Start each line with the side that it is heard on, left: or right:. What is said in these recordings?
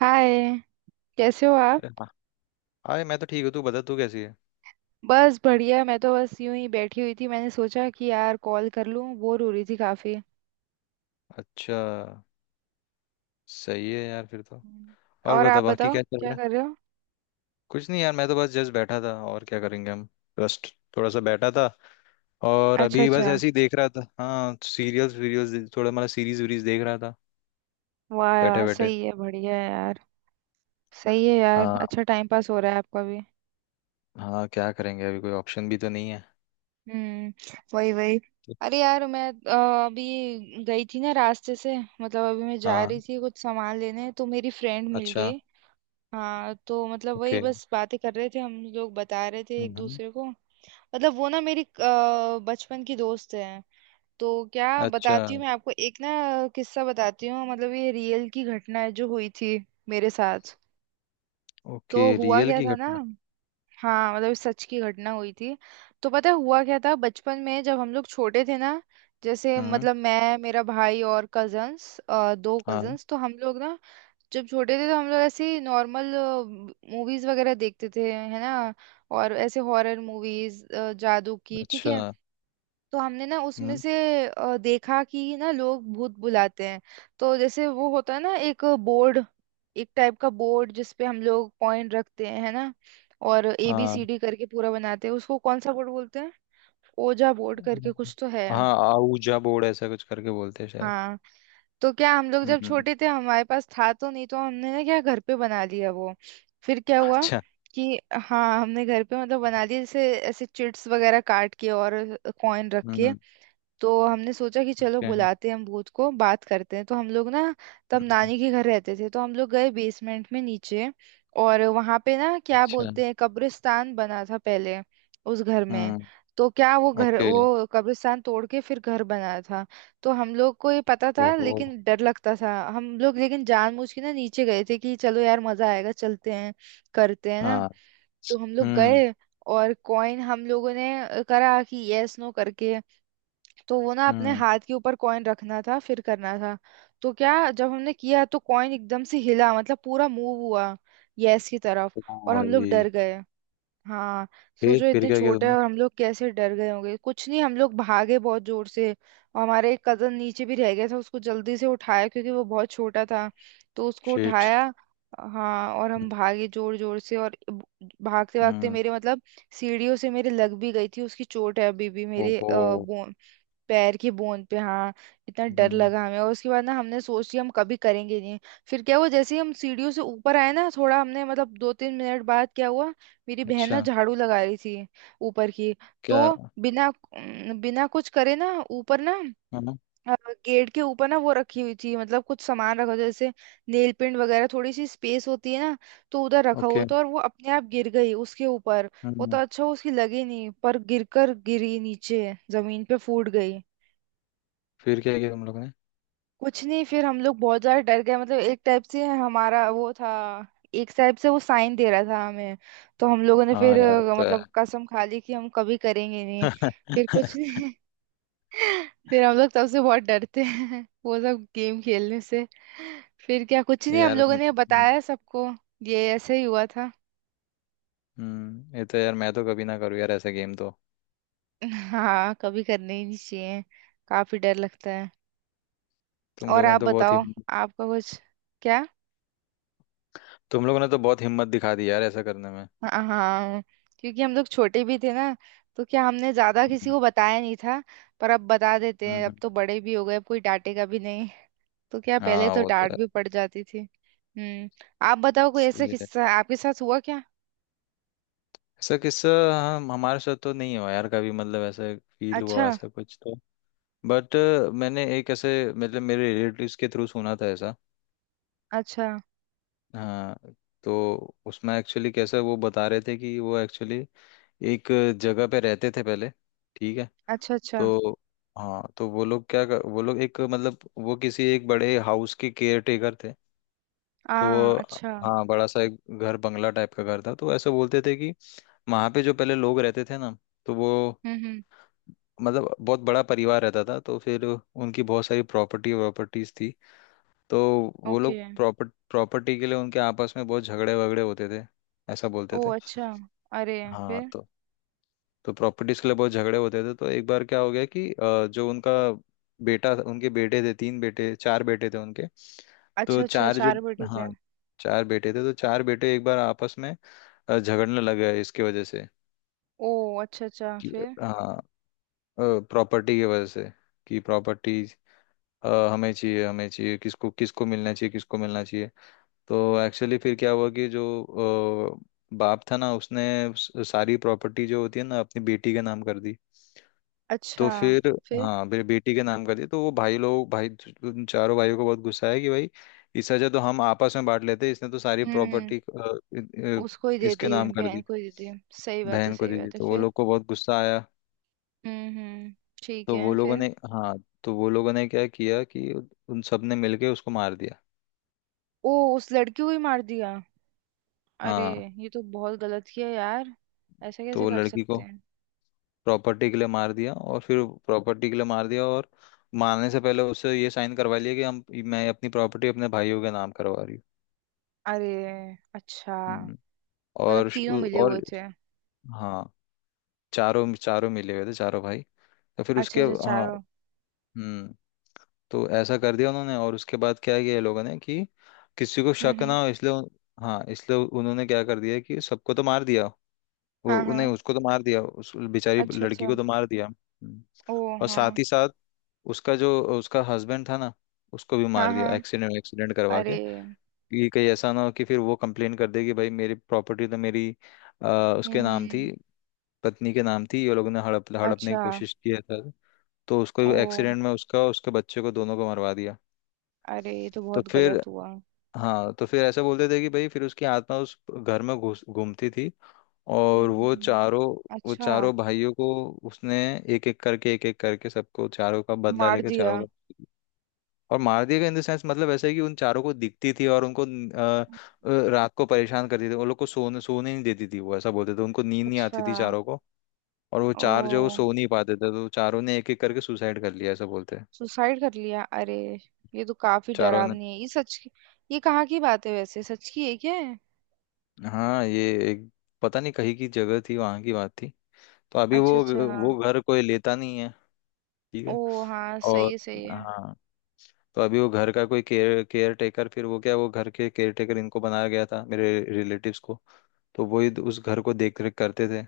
right: हाय, कैसे हो आप।
left: अरे हाँ। हाय, मैं तो ठीक हूँ। तू बता, तू कैसी है?
right: बस बढ़िया, मैं तो बस यूं ही बैठी हुई थी, मैंने सोचा कि यार कॉल कर लूं, बोर हो रही थी काफी।
left: अच्छा। सही है यार फिर तो।
right: हम्म।
left: और
right: और
left: बता,
right: आप
left: बाकी
right: बताओ
left: क्या चल
right: क्या
left: रहा
right: कर
left: है?
right: रहे हो।
left: कुछ नहीं यार, मैं तो बस जस्ट बैठा था और क्या करेंगे हम। जस्ट थोड़ा सा बैठा था। और
right: अच्छा
left: अभी बस
right: अच्छा।
left: ऐसे ही देख रहा था। हाँ, सीरियल्स वीरियल्स थोड़ा मतलब सीरीज वीरीज देख रहा था।
right: वाह
left: बैठे
right: वाह,
left: बैठे।
right: सही है, बढ़िया है यार। सही है यार,
left: हाँ।
right: अच्छा टाइम पास हो रहा है आपका भी।
left: हाँ क्या करेंगे, अभी कोई ऑप्शन भी तो नहीं है।
right: हम्म। वही वही।
left: तो-
right: अरे यार, मैं अभी गई थी ना रास्ते से, मतलब अभी मैं जा
left: हाँ।
right: रही थी कुछ सामान लेने, तो मेरी फ्रेंड मिल गई।
left: अच्छा।
right: हाँ, तो मतलब वही
left: ओके।
right: बस बातें कर रहे थे हम लोग, बता रहे थे एक
left: हम्म।
right: दूसरे को। मतलब वो ना मेरी बचपन की दोस्त है। तो क्या
left: अच्छा।
right: बताती हूँ मैं आपको एक ना, किस्सा बताती हूँ, मतलब ये रियल की घटना है जो हुई थी मेरे साथ।
left: ओके,
right: तो हुआ
left: रियल
right: क्या
left: की
right: था ना।
left: घटना।
right: हाँ, मतलब सच की घटना हुई थी। तो पता है हुआ क्या था, बचपन में जब हम लोग छोटे थे ना, जैसे
left: हम्म।
right: मतलब मैं, मेरा भाई और कजन्स, दो
left: हाँ।
right: कजन्स, तो हम लोग ना जब छोटे थे तो हम लोग ऐसे नॉर्मल मूवीज वगैरह देखते थे है ना, और ऐसे हॉरर मूवीज, जादू की, ठीक है।
left: अच्छा।
right: तो हमने ना उसमें
left: हम्म।
right: से देखा कि ना लोग भूत बुलाते हैं। तो जैसे वो होता है ना एक बोर्ड, एक टाइप का बोर्ड जिसपे हम लोग पॉइंट रखते हैं है ना, और ए बी
left: हाँ।
right: सी डी करके पूरा बनाते हैं उसको, कौन सा बोर्ड बोलते हैं, ओजा बोर्ड करके
left: हम्म।
right: कुछ तो है।
left: हाँ आऊजा बोर्ड ऐसा कुछ करके बोलते हैं शायद।
right: हाँ। तो क्या, हम लोग
left: हम्म
right: जब
left: हम्म।
right: छोटे थे हमारे पास था तो नहीं, तो हमने ना क्या घर पे बना लिया वो। फिर क्या हुआ
left: अच्छा।
right: कि हाँ, हमने घर पे मतलब बना लिया, जैसे ऐसे चिट्स वगैरह काट के और कॉइन रख
left: हम्म
right: के।
left: हम्म,
right: तो हमने सोचा कि चलो
left: ओके
right: बुलाते हैं हम भूत को, बात करते हैं। तो हम लोग ना तब
left: हम्म,
right: नानी के घर रहते थे, तो हम लोग गए बेसमेंट में नीचे, और वहां पे ना क्या
left: अच्छा
right: बोलते हैं, कब्रिस्तान बना था पहले उस घर में।
left: हम्म
right: तो क्या वो घर,
left: ओके
right: वो कब्रिस्तान तोड़ के फिर घर बनाया था। तो हम लोग को ये पता था
left: ओहो
right: लेकिन डर लगता था हम लोग, लेकिन जानबूझ के ना नीचे गए थे कि चलो यार मजा आएगा, चलते हैं, करते हैं ना।
left: हाँ
right: तो हम लोग
left: हम्म
right: गए, और कॉइन हम लोगों ने करा कि यस नो करके। तो वो ना अपने
left: हम्म
right: हाथ के ऊपर कॉइन रखना था फिर करना था। तो क्या, जब हमने किया तो कॉइन एकदम से हिला, मतलब पूरा मूव हुआ यस की तरफ।
left: ओ
right: और हम लोग
left: भाई।
right: डर गए। हाँ,
left: फिर
right: सोचो
left: फिर
right: इतने
left: क्या किया
right: छोटे
left: तुमने?
right: और हम लोग कैसे डर गए होंगे, कुछ नहीं, हम लोग भागे बहुत जोर से, और हमारे एक कजन नीचे भी रह गया था, उसको जल्दी से उठाया क्योंकि वो बहुत छोटा था, तो उसको
left: शिट।
right: उठाया। हाँ, और
left: हम्म
right: हम भागे जोर जोर से और भागते भागते
left: हम्म,
right: मेरे मतलब सीढ़ियों से मेरे लग भी गई थी, उसकी चोट है अभी भी मेरे
left: ओहो
right: पैर की बूंद पे, हाँ। इतना डर
left: हम्म
right: लगा हमें, और उसके बाद ना हमने सोच लिया हम कभी करेंगे नहीं। फिर क्या हुआ, जैसे ही हम सीढ़ियों से ऊपर आए ना, थोड़ा हमने मतलब दो तीन मिनट बाद क्या हुआ, मेरी बहन ना
left: अच्छा
right: झाड़ू लगा रही थी ऊपर की।
left: क्या
right: तो बिना बिना कुछ करे ना ऊपर ना
left: हाँ
right: अ, गेट के ऊपर ना वो रखी हुई थी, मतलब कुछ सामान रखा था जैसे नेल पेंट वगैरह, थोड़ी सी स्पेस होती है ना, तो उधर रखा
left: ओके
right: हुआ था, और वो अपने आप गिर गई उसके ऊपर। वो तो
left: हम्म।
right: अच्छा हुआ उसकी लगी नहीं, पर गिरकर गिरी नीचे जमीन पे फूट गई।
left: फिर क्या किया तुम लोग ने?
right: कुछ नहीं, फिर हम लोग बहुत ज्यादा डर गए, मतलब एक टाइप से हमारा वो था, एक टाइप से वो साइन दे रहा था हमें। तो हम लोगों ने
left: हाँ
right: फिर
left: यार वो तो है।
right: मतलब कसम खा ली कि हम कभी करेंगे नहीं। फिर कुछ नहीं। फिर हम लोग तब से बहुत डरते हैं वो सब गेम खेलने से। फिर क्या, कुछ नहीं, हम
left: यार
right: लोगों ने बताया सबको, ये ऐसे ही हुआ था।
left: ये तो यार मैं तो कभी ना करूँ यार ऐसा गेम तो।
right: हाँ, कभी करने ही नहीं चाहिए, काफी डर लगता है।
left: तुम
right: और
left: लोगों
right: आप
left: ने तो बहुत ही
right: बताओ, आपका कुछ। क्या।
left: तुम लोगों ने तो बहुत हिम्मत दिखा दी यार ऐसा करने में।
right: हाँ, क्योंकि हम लोग छोटे भी थे ना, तो क्या हमने ज्यादा किसी को बताया नहीं था, पर अब बता देते हैं, अब
left: हम्म।
right: तो बड़े भी हो गए, अब कोई डांटेगा भी नहीं। तो क्या, पहले
left: हाँ
right: तो
left: वो तो
right: डांट
left: है।
right: भी पड़ जाती थी। हम्म। आप बताओ कोई ऐसा
left: सही है।
right: किस्सा आपके साथ हुआ क्या।
left: ऐसा किस्सा हम हमारे साथ तो नहीं हुआ यार कभी, मतलब ऐसा फील
right: अच्छा।
left: हुआ ऐसा कुछ तो। बट मैंने एक ऐसे मतलब मेरे रिलेटिव्स के थ्रू सुना था ऐसा।
right: अच्छा।
left: हाँ। तो उसमें एक्चुअली कैसा वो बता रहे थे कि वो एक्चुअली एक जगह पे रहते थे पहले। ठीक है।
right: अच्छा अच्छा।
left: तो हाँ तो वो लोग क्या कर, वो लोग एक मतलब वो किसी एक बड़े हाउस के केयर टेकर थे।
right: आ।
left: तो वो
right: अच्छा।
left: हाँ बड़ा सा एक घर बंगला टाइप का घर था। तो ऐसे बोलते थे कि वहाँ पे जो पहले लोग रहते थे ना, तो वो
right: हम्म।
left: मतलब बहुत बड़ा परिवार रहता था। तो फिर उनकी बहुत सारी प्रॉपर्टी प्रॉपर्टीज थी। तो वो
right: ओके।
left: लोग प्रॉपर्ट प्रॉपर्टी के लिए उनके आपस में बहुत झगड़े वगड़े होते थे, ऐसा
right: ओ
left: बोलते थे।
right: अच्छा। अरे,
left: हाँ।
right: फिर।
left: तो प्रॉपर्टीज के लिए बहुत झगड़े होते थे। तो एक बार क्या हो गया कि जो उनका बेटा था- उनके बेटे थे, तीन बेटे चार बेटे थे उनके।
right: अच्छा
left: तो
right: अच्छा,
left: चार जो
right: चार बेटी थे।
left: हाँ चार बेटे थे तो चार बेटे एक बार आपस में झगड़ने लगा है इसकी वजह से
right: ओ अच्छा अच्छा,
left: कि
right: फिर।
left: हाँ प्रॉपर्टी की वजह से। कि प्रॉपर्टी हमें चाहिए हमें चाहिए, किसको किसको मिलना चाहिए किसको मिलना चाहिए। तो एक्चुअली फिर क्या हुआ कि जो बाप था ना, उसने स- सारी प्रॉपर्टी जो होती है ना अपनी बेटी के नाम कर दी। तो
right: अच्छा,
left: फिर
right: फिर।
left: हाँ फिर बेटी के नाम कर दी तो वो भाई लोग भाई उन चारों भाइयों को बहुत गुस्सा है कि भाई इस वजह तो हम आपस में बांट लेते, इसने तो सारी
right: हम्म,
left: प्रॉपर्टी
right: उसको ही दे
left: इसके
right: दी,
left: नाम कर
right: बहन
left: दी
right: को ही दे दी। सही बात है,
left: बहन को
right: सही
left: दे दी।
right: बात है,
left: तो वो
right: फिर।
left: लोग को बहुत गुस्सा आया।
right: हम्म, ठीक
left: तो वो
right: है,
left: लोगों
right: फिर।
left: ने हाँ तो वो लोगों ने क्या किया कि उन सब ने मिलके उसको मार दिया।
right: ओ, उस लड़की को ही मार दिया। अरे,
left: हाँ
right: ये तो बहुत गलत किया यार, ऐसा
left: तो
right: कैसे
left: वो
right: कर
left: लड़की को
right: सकते हैं।
left: प्रॉपर्टी के लिए मार दिया और फिर प्रॉपर्टी के लिए मार दिया और मारने से पहले उससे ये साइन करवा लिया कि हम मैं अपनी प्रॉपर्टी अपने भाइयों के नाम करवा रही हूँ।
right: अरे। अच्छा,
left: हम्म,
right: मतलब
left: और श-
right: तीनों
left: उ-
right: मिले हुए
left: और
right: थे।
left: हाँ चारों चारों मिले हुए थे चारों भाई। तो फिर
right: अच्छा
left: उसके
right: अच्छा,
left: हाँ
right: चारों।
left: हम्म। तो ऐसा कर दिया उन्होंने। और उसके बाद क्या किया ये लोगों ने कि किसी को शक
right: हम्म।
left: ना हो इसलिए उन- हाँ इसलिए उन्होंने क्या कर दिया कि सबको तो मार दिया
right: हाँ
left: वो- नहीं
right: हाँ।
left: उसको तो मार दिया उस बेचारी
right: अच्छा
left: लड़की
right: अच्छा।
left: को तो मार दिया। हम्म।
right: ओ
left: और
right: हाँ।
left: साथ ही साथ उसका जो उसका हस्बैंड था ना, उसको भी
right: हाँ
left: मार दिया
right: हाँ।
left: एक्सीडेंट एक्सीडेंट करवा के
right: अरे।
left: कि कहीं ऐसा ना हो कि फिर वो कंप्लेन कर दे कि भाई मेरी प्रॉपर्टी तो मेरी अ, उसके नाम थी
right: हम्म।
left: पत्नी के नाम थी, ये लोगों ने हड़प हड़पने की
right: अच्छा।
left: कोशिश किया था। तो उसको
right: ओ।
left: एक्सीडेंट में उसका और उसके बच्चे को दोनों को मरवा दिया।
right: अरे, ये तो
left: तो
right: बहुत
left: फिर
right: गलत हुआ।
left: हाँ तो फिर ऐसा बोलते थे कि भाई फिर उसकी आत्मा उस घर में घुस घूमती थी। और
right: हम्म।
left: वो
right: अच्छा।
left: चारों भाइयों को उसने एक एक करके सबको चारों का बदला
right: मार
left: लेके चारों
right: दिया।
left: को और मार दिया गया। इन द सेंस मतलब ऐसा है कि उन चारों को दिखती थी और उनको रात को परेशान करती थी, उन लोग को सोने सोने नहीं देती थी वो, ऐसा बोलते थे। उनको नींद नहीं
right: अच्छा।
left: आती थी चारों को। और वो चार जो
right: ओ,
left: सो नहीं पाते थे तो चारों ने एक एक करके सुसाइड कर लिया, ऐसा बोलते हैं।
right: सुसाइड कर लिया, अरे। ये तो काफी
left: चारों ने
right: डरावनी है ये सच की। ये कहाँ की बात है वैसे, सच की है क्या है।
left: हाँ ये एक पता नहीं कहीं की जगह थी, वहां की बात थी। तो अभी
right: अच्छा अच्छा।
left: वो घर कोई लेता नहीं है। ठीक है।
right: ओ हाँ, सही
left: और
right: है सही है।
left: हाँ तो अभी वो घर का कोई केयर केयर टेकर फिर वो क्या वो घर के केयर टेकर इनको बनाया गया था मेरे रिलेटिव्स को। तो वही उस घर को देख रेख करते थे।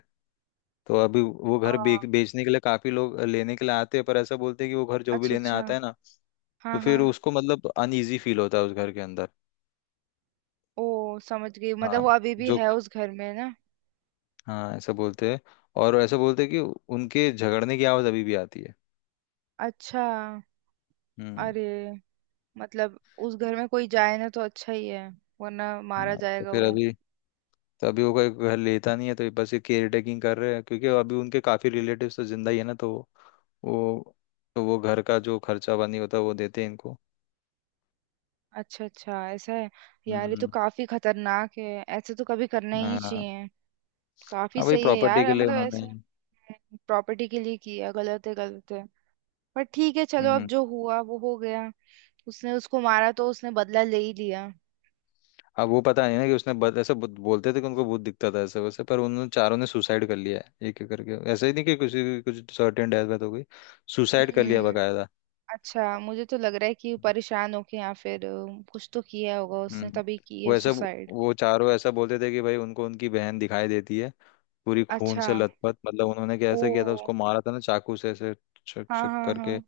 left: तो अभी वो घर बेच
right: हाँ।
left: बेचने के लिए काफी लोग लेने के लिए आते हैं, पर ऐसा बोलते हैं कि वो घर जो भी
right: अच्छा
left: लेने
right: अच्छा।
left: आता है ना, तो
right: हाँ
left: फिर
right: हाँ।
left: उसको मतलब अनईजी फील होता है उस घर के अंदर।
right: ओ समझ गई, मतलब
left: हाँ
right: वो अभी भी
left: जो
right: है उस घर में ना।
left: हाँ ऐसा बोलते हैं। और ऐसा बोलते हैं कि उनके झगड़ने की आवाज अभी भी आती है।
right: अच्छा।
left: हम्म।
right: अरे, मतलब उस घर में कोई जाए ना तो अच्छा ही है, वरना मारा
left: हाँ तो
right: जाएगा
left: फिर
right: वो।
left: अभी तो अभी वो कोई घर लेता नहीं है, तो ये बस ये केयर टेकिंग कर रहे हैं क्योंकि अभी उनके काफी रिलेटिव्स तो जिंदा ही है ना, वो तो वो घर का जो खर्चा पानी होता है वो देते हैं इनको।
right: अच्छा अच्छा, ऐसा है। यार ये तो
left: हम्म।
right: काफी खतरनाक है, ऐसे तो कभी करना ही नहीं
left: हाँ
right: चाहिए। काफी
left: हाँ भाई
right: सही है
left: प्रॉपर्टी
right: यार,
left: के लिए
right: मतलब
left: उन्होंने।
right: ऐसे। प्रॉपर्टी के लिए किया, गलत है गलत है, पर ठीक है, चलो अब
left: हम्म।
right: जो हुआ वो हो गया। उसने उसको मारा तो उसने बदला ले ही लिया।
left: अब वो पता नहीं ना कि उसने बद, ऐसे बुद- बोलते थे कि उनको भूत दिखता था ऐसे वैसे, पर उन चारों ने सुसाइड कर लिया है एक एक करके, ऐसे ही नहीं कि किसी की कुछ सर्टेन डेथ वेथ हो गई। सुसाइड कर लिया
right: हम्म।
left: बकायदा।
right: अच्छा, मुझे तो लग रहा है कि परेशान होके, या फिर कुछ तो किया होगा उसने
left: हम्म।
right: तभी की
left: वो
right: है
left: ऐसा
right: सुसाइड।
left: वो चारों ऐसा बोलते थे कि भाई उनको उनकी बहन दिखाई देती है पूरी खून
right: अच्छा।
left: से लथपथ। मतलब उन्होंने कैसे किया था,
right: ओ।
left: उसको मारा था ना चाकू से, ऐसे छक
right: हाँ
left: छक
right: हाँ हाँ।
left: करके।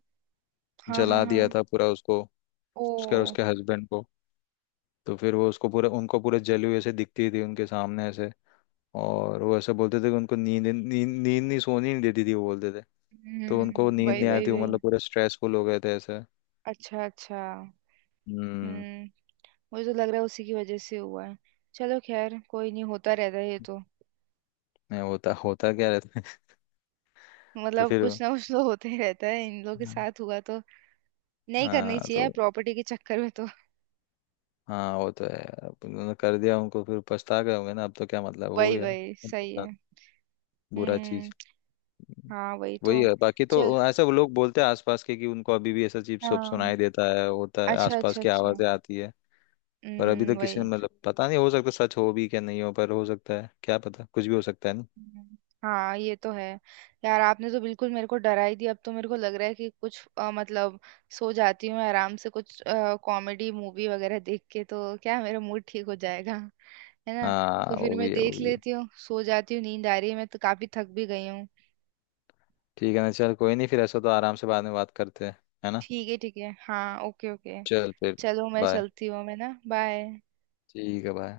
right: हाँ हाँ
left: जला
right: हाँ।
left: दिया था पूरा उसको
right: ओ।
left: उसके उसके हस्बैंड को। तो फिर वो उसको पूरे उनको पूरे जली हुई ऐसे दिखती थी उनके सामने ऐसे। और वो ऐसे बोलते थे कि उनको नींद नींद नींद नहीं सोनी नहीं देती थी वो, बोलते थे। तो उनको
right: हम्म,
left: नींद
right: वही
left: नहीं आ रही थी,
right: वही
left: वो
right: वही।
left: मतलब पूरे स्ट्रेसफुल हो गए थे ऐसे।
right: अच्छा अच्छा।
left: हम्म।
right: हम्म। मुझे तो लग रहा है उसी की वजह से हुआ है। चलो खैर, कोई नहीं, होता रहता है ये तो।
left: नहीं होता होता क्या रहता है। तो
right: मतलब
left: फिर
right: कुछ ना कुछ तो होते ही रहता है, इन लोगों के साथ हुआ तो। नहीं करनी
left: हाँ
right: चाहिए
left: तो
right: प्रॉपर्टी के चक्कर में तो।
left: हाँ वो तो है यार। अब उन्होंने कर दिया, उनको फिर पछता गए होंगे ना, अब तो क्या मतलब हो
right: वही
left: गया
right: वही,
left: उनके
right: सही
left: साथ।
right: है।
left: बुरा चीज।
right: हम्म। हाँ, वही
left: वही
right: तो।
left: है बाकी तो
right: चल।
left: ऐसा वो लोग बोलते हैं आसपास के कि उनको अभी भी ऐसा अजीब सब
right: हाँ।
left: सुनाई देता है होता है,
right: अच्छा
left: आसपास
right: अच्छा
left: की
right: अच्छा।
left: आवाजें आती है। पर अभी तो
right: हम्म,
left: किसी ने
right: वही।
left: मतलब पता नहीं, हो सकता सच हो भी क्या नहीं हो, पर हो सकता है, क्या पता कुछ भी हो सकता है ना।
right: हम्म, हाँ ये तो है। यार आपने तो बिल्कुल मेरे को डरा ही दिया, अब तो मेरे को लग रहा है कि कुछ मतलब सो जाती हूँ आराम से, कुछ कॉमेडी मूवी वगैरह देख के तो क्या मेरा मूड ठीक हो जाएगा, है ना। तो
left: हाँ
right: फिर
left: वो
right: मैं
left: भी है वो
right: देख
left: भी है।
right: लेती हूँ, सो जाती हूँ, नींद आ रही है, मैं तो काफी थक भी गई हूँ।
left: ठीक है ना, चल कोई नहीं, फिर ऐसा तो आराम से बाद में बात करते हैं, है ना।
right: ठीक है ठीक है, हाँ, ओके ओके।
left: चल फिर।
right: चलो मैं
left: बाय।
right: चलती हूँ, मैं ना, बाय।
left: ठीक है बाय।